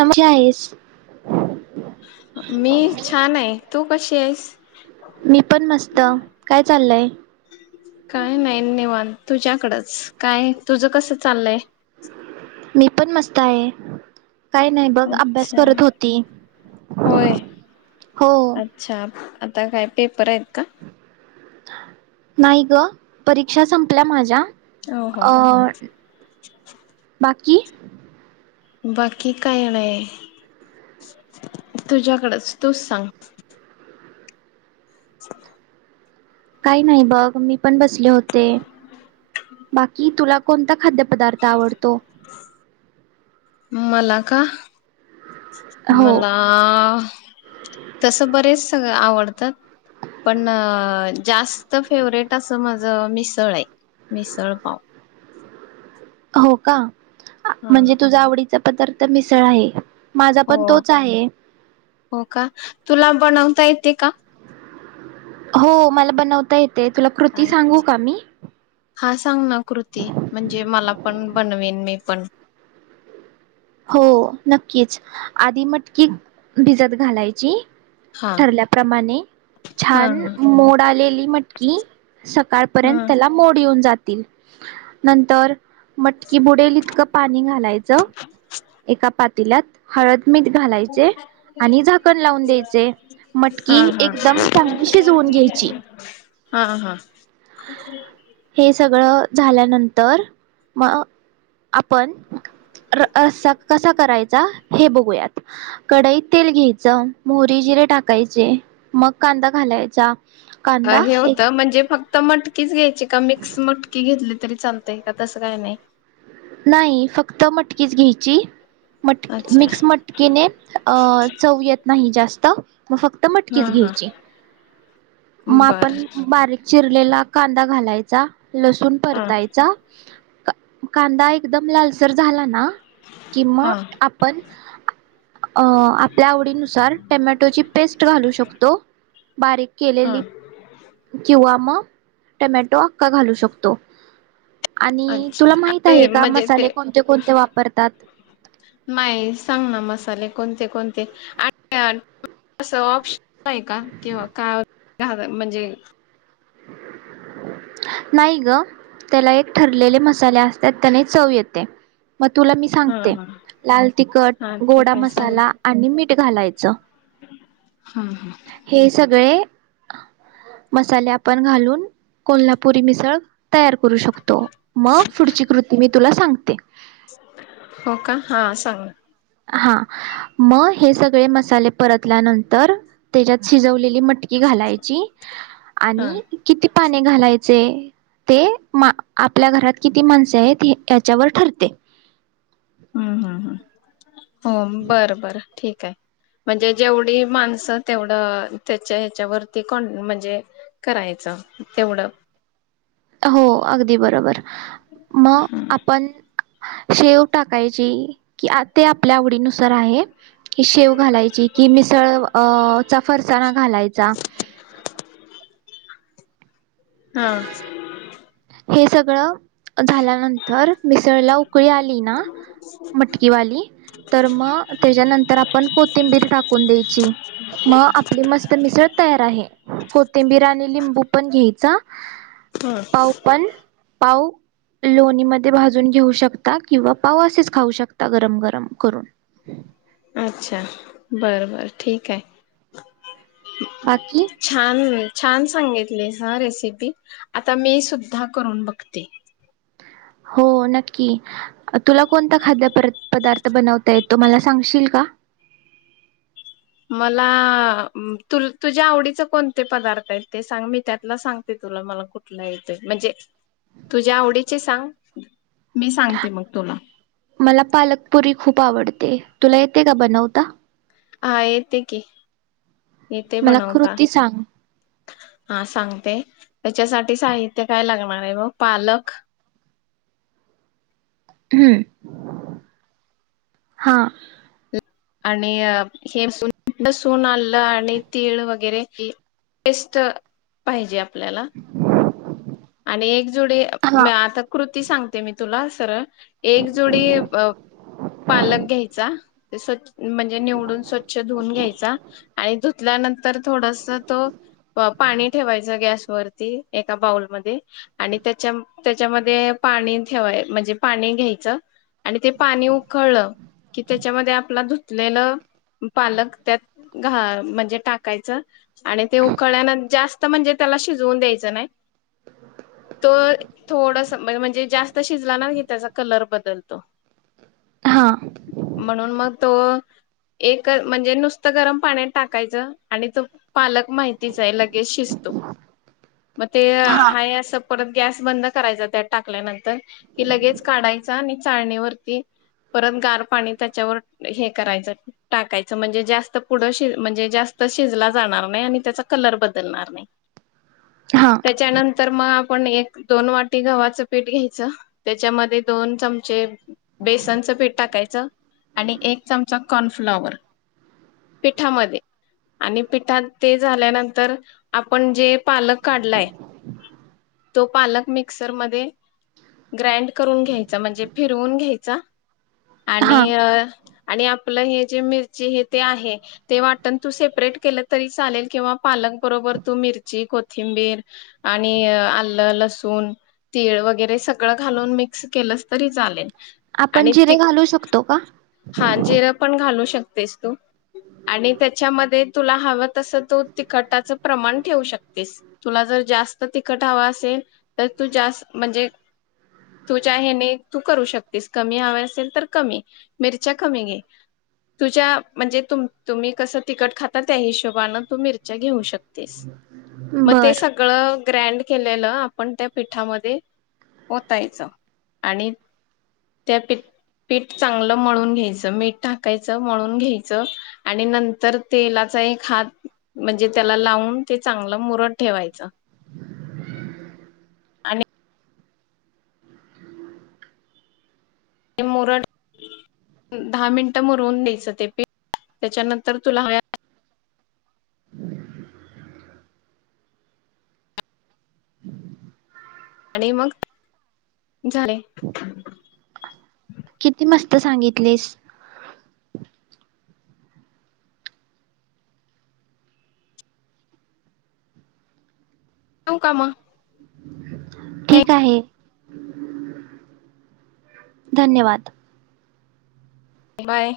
आहेस मी छान आहे तू कशी आहेस मी पण मस्त काय चाललय काय नाही निवांत तुझ्याकडच काय तुझं कस चाललय? त पण मस्त आहे. काही नाही बघ अभ्यास अच्छा करत होती होय हो. अच्छा आता काय पेपर आहेत. का? नाही ग परीक्षा संपल्या माझ्या हो हो अ बाकी की. बाकी काय नाही तुझ्याकडेच तूच सांग [unintelligible] काही नाही बघ मी पण बस होते बाकी तुला कोणता खाद्य प पदार्थ आवडतो‌. मला का? हो मला तस बरेच सगळं आवडत पण जास्त फेवरेट असं माझ मिसळ आहे मिसळ पाव हो का? हा. म्हणजे तुझ्या आवडीच पदार्थ मिसळ आहे. माझा हो पण तोच आहे हो का तुला बनवता य ते का हो मला बनवता येत. ते तुला कृती सांगू का मी हां सांग ना कृती म्हणजे मला पण बनवीन मी पण हो नक्कीच आधी मटकी भिजत घालायची. हा ठरल्याप्रमाणे हा छान मोड आलेली मटकी हा सकाळपर्यंत त्याला मोड येऊन जात तील नंतर मटकी बुडेल इतकं पाणी घालायचं. एका पातील्यात हळद मीठ घालायचे आणि झाकण लावून द्यायचे. हा हा मटकी एकदम चांगली शिजवून घ्यायची. हा हा ह हे सगळं झाल्यानंतर मग आपण र रस्सा कसा करायचा हे बघूयात. कडईत तेल घ्यायचं मोहरी, जिरे टाकायचे मग कांदा घालायचा. अ कांदा हे होतं म्हणजे फक्त आता मटकीच घ्यायची का मिक्स मटकी घेतली तरी चालतय? का तसं काय नाही. नाही फक्त मटकीच घ्यायची. मट अच्छा मिक्स मटकीेने अ चव येत नाही जास्त त मग फक्त हा मटकीच हा घ्यायची मग बर आपण बारीक चि आपल्याला कांदा घालायचा. लसूण हा परतायचा. का- कांदा एकदम लालसर झाला ना कि मग हा आपण अ आपल्या आवडीनुसार टमॅटोची पेस्ट घालू शकतो. बारीक हा केलेली किंवा मग टमॅटो अक्का घालू शकतो आणि अच्छा तुला माहिती अरे आहे का म्हणजे मसाले ते कोणते कोणते वापरतात? नाही सांग ना कोणते कोणते ऑप्शन आहे का किं का घ म्हणजे? नाही ग, त्याला एक ठरलेले मसाले असतात त्याने चव येते. मग तुला मी हा सांगते, हा लाल तिखट, हा गोडा ठीक आहे सांग मसाला आणि मिठ. घालायचं. हं, हं. हे सगळे. मसाले पण घालून, कोल्हापुरी मिसळ. तयार करू शकतो, मग पुढची कृती तुला सांगते. हो का हा सांग. हा, मग हे सगळे मसाले परतल्यानंतर त्याच्यात शिजवलेली मट की घालायची हा आणि [unintelligible] पाणी घालायचे, ते आपल्या घरात किती माणसे आहेत याच्यावर ठरते. हम् हम् हम्. हो बर बर. ठीक आहे. म्हणजे जेवढी माणसं, तेवढं त्याच्या ह्याच्यावरती कोण म्हणजे करायचं तेवढं. हो अगदी बरोबर. मग आपण शेव टाकायची, की आ ते आपल्या आवडीनुसार आहे. की शेव घालायची, की मिसळ अ चा फरसाणा घालायचा? हा. हे सगळं झाल्यानंतर मिसळला उकळी आली ना मटकीवाली, तर मग त्याच्यानंतर आपण कोथिंबीर टाकून द्यायची. मग आपली मस्त मिसळ तयार आहे. कोथिंबीर आणि लिंबू पण घ्यायचा. हो. पाव पण पाव लोणीमध्ये भाजून घेऊ शकता किंवा पाव असेच खाऊ शकता गरम गरम करून. अच्छा, बर बर. ठीक आहे. बाकी छान होई. छान सांगितलीस हं रेसिपी, आता मीसुद्धा करून बघते. हो नक्की, तुला कोणता खाद्यपर पदार्थ बनवता येतो, मला सांगशील का? मला तु तुझ्या आवडीचं कोणते पदार्थ आहेत, ते सांग? मी त्यातला सांगते तुला, मला कुठला येतंय. म्हणजे तुझ्या आवडीचे सांग. मी सांगते मग तुला मला पालकपुरी खू प आवडते. तुला येतंय का बनवता? हां येतंय की. येते मला बनवता कृती सांग. हा सांगते, त्याच्यासाठी साहित्य काय लागणार आहे बग, पालक हम्म. हा. आणि हे सून लसूण, आल्लं आणि तीळ वगैरेची पेस्ट पाहिजे आप ल्याला. आणि एकजुडी हा मी आता कृती सांगते, मी तुला सरळ एक जोडी अ पालक घ्यायचा. ते स्व म्हणजे निवडून, स्वच्छ धुवून घ्यायचा आणि धुतल्यानं तर थोडसं तो प पाणी ठेवायचा गॅसवरती, एका बाऊलम ध्ये आणि त्याच्या त्याच्यामध्ये पाणी ठेवाय म्हणजे पाणी घ्यायचं आणि ते पाणी उकळलं, की त्याच्यामध्ये आपला धुतलेलं पालक त्यात घा म्हणजे टाकायचं आणि ते उकळल्यान जास्त म्हणजे त्याला शिजवून द्यायचं नाय. तो थोडसं मन म्हणजे जास्त शिजला ना, की त्याचा कलर बदलतो. हा म्हणून, मग तो एक म्हणजे नुसतं गरम पाण्यात टाकायचं. आणि तो पालक माहितीच आहे लगेच शिजतो. म ते हा हाय असं परत गॅस बंद करायच त्यात टाकल्यानंतर कि लगेच काढायच. आणि चाळणीवरती परत गार पाणी त्याच्यावर हे करायचं टाकायचं म्हणजे जास्त पुढं श म्हणजे जास्त शिजला जाणार नाही. आणि त्याचा कलर बदलणार नाही. हा. तर मग आपण एक दोन वाटी गव्हाचं पीठ घ्यायचं. त्याच्यामध्ये दोन चमचे बेसनचं पीठ टाकायचं आणि एक चमचा कॉर्नफ्लॉवर पिठामध्ये आणि पिठात ते झाल्यानंतर आपण जे पालक काढलाय तो पालक मिक्सर मध्ये ग्रँड करून घ्यायचा म्हणजे फिरवून घ्यायचा. हा आणि अ आणि आपलं हे जे मिरची हे ते आहे ते वाटण तू सेपरेट केलं तरी चालेल किंवा पालक बरोबर तू मिरची, कोथिंबीर आणि आलं, लसूण, तीळ वगैरे सगळं घालून मिक्स केलंस तरी चालेल. आपण आणि त जिरे घालू शकतो का? हा जिर पण घालू शकत [unintelligible] आणि त्याच्यामध्ये तुला हवं तस तू तिखटाच प्रमाण ठेवू शकतेस तुला जर जास्त तिखट हवा असेल तर तू जास् म्हणजे तुझ्या हेने तू करू शकतेस कमी हवे असेल तर कमी मिरच्या कमी घे तुझ्या म्हणजे तु तुम्ही कसं तिखट खाता त्या हिशोबने तू मिरच्या घेऊ शकतेस. म ते बर सगळं ग्रँड केलेलं आपण त्या पिठामध्ये ओतायचं आणि त्या पठ पीठ चांगलं मळून घ्यायचं. मीठ टाकायचं मळून घ्यायचं आणि नंतर तेलाचा एक हात म्हणजे त्याला लावून ते चांगलं मुरत ठेवायचं. आणि ते मुरड दहा मिनिटं मुरवून द्यायचं ते पी त्याच्यानंतर तुला ह आणि मग झाले किती मस्त सांगितलीस ठेवू का मग? ठीक आहे. धन्यवाद. बाय,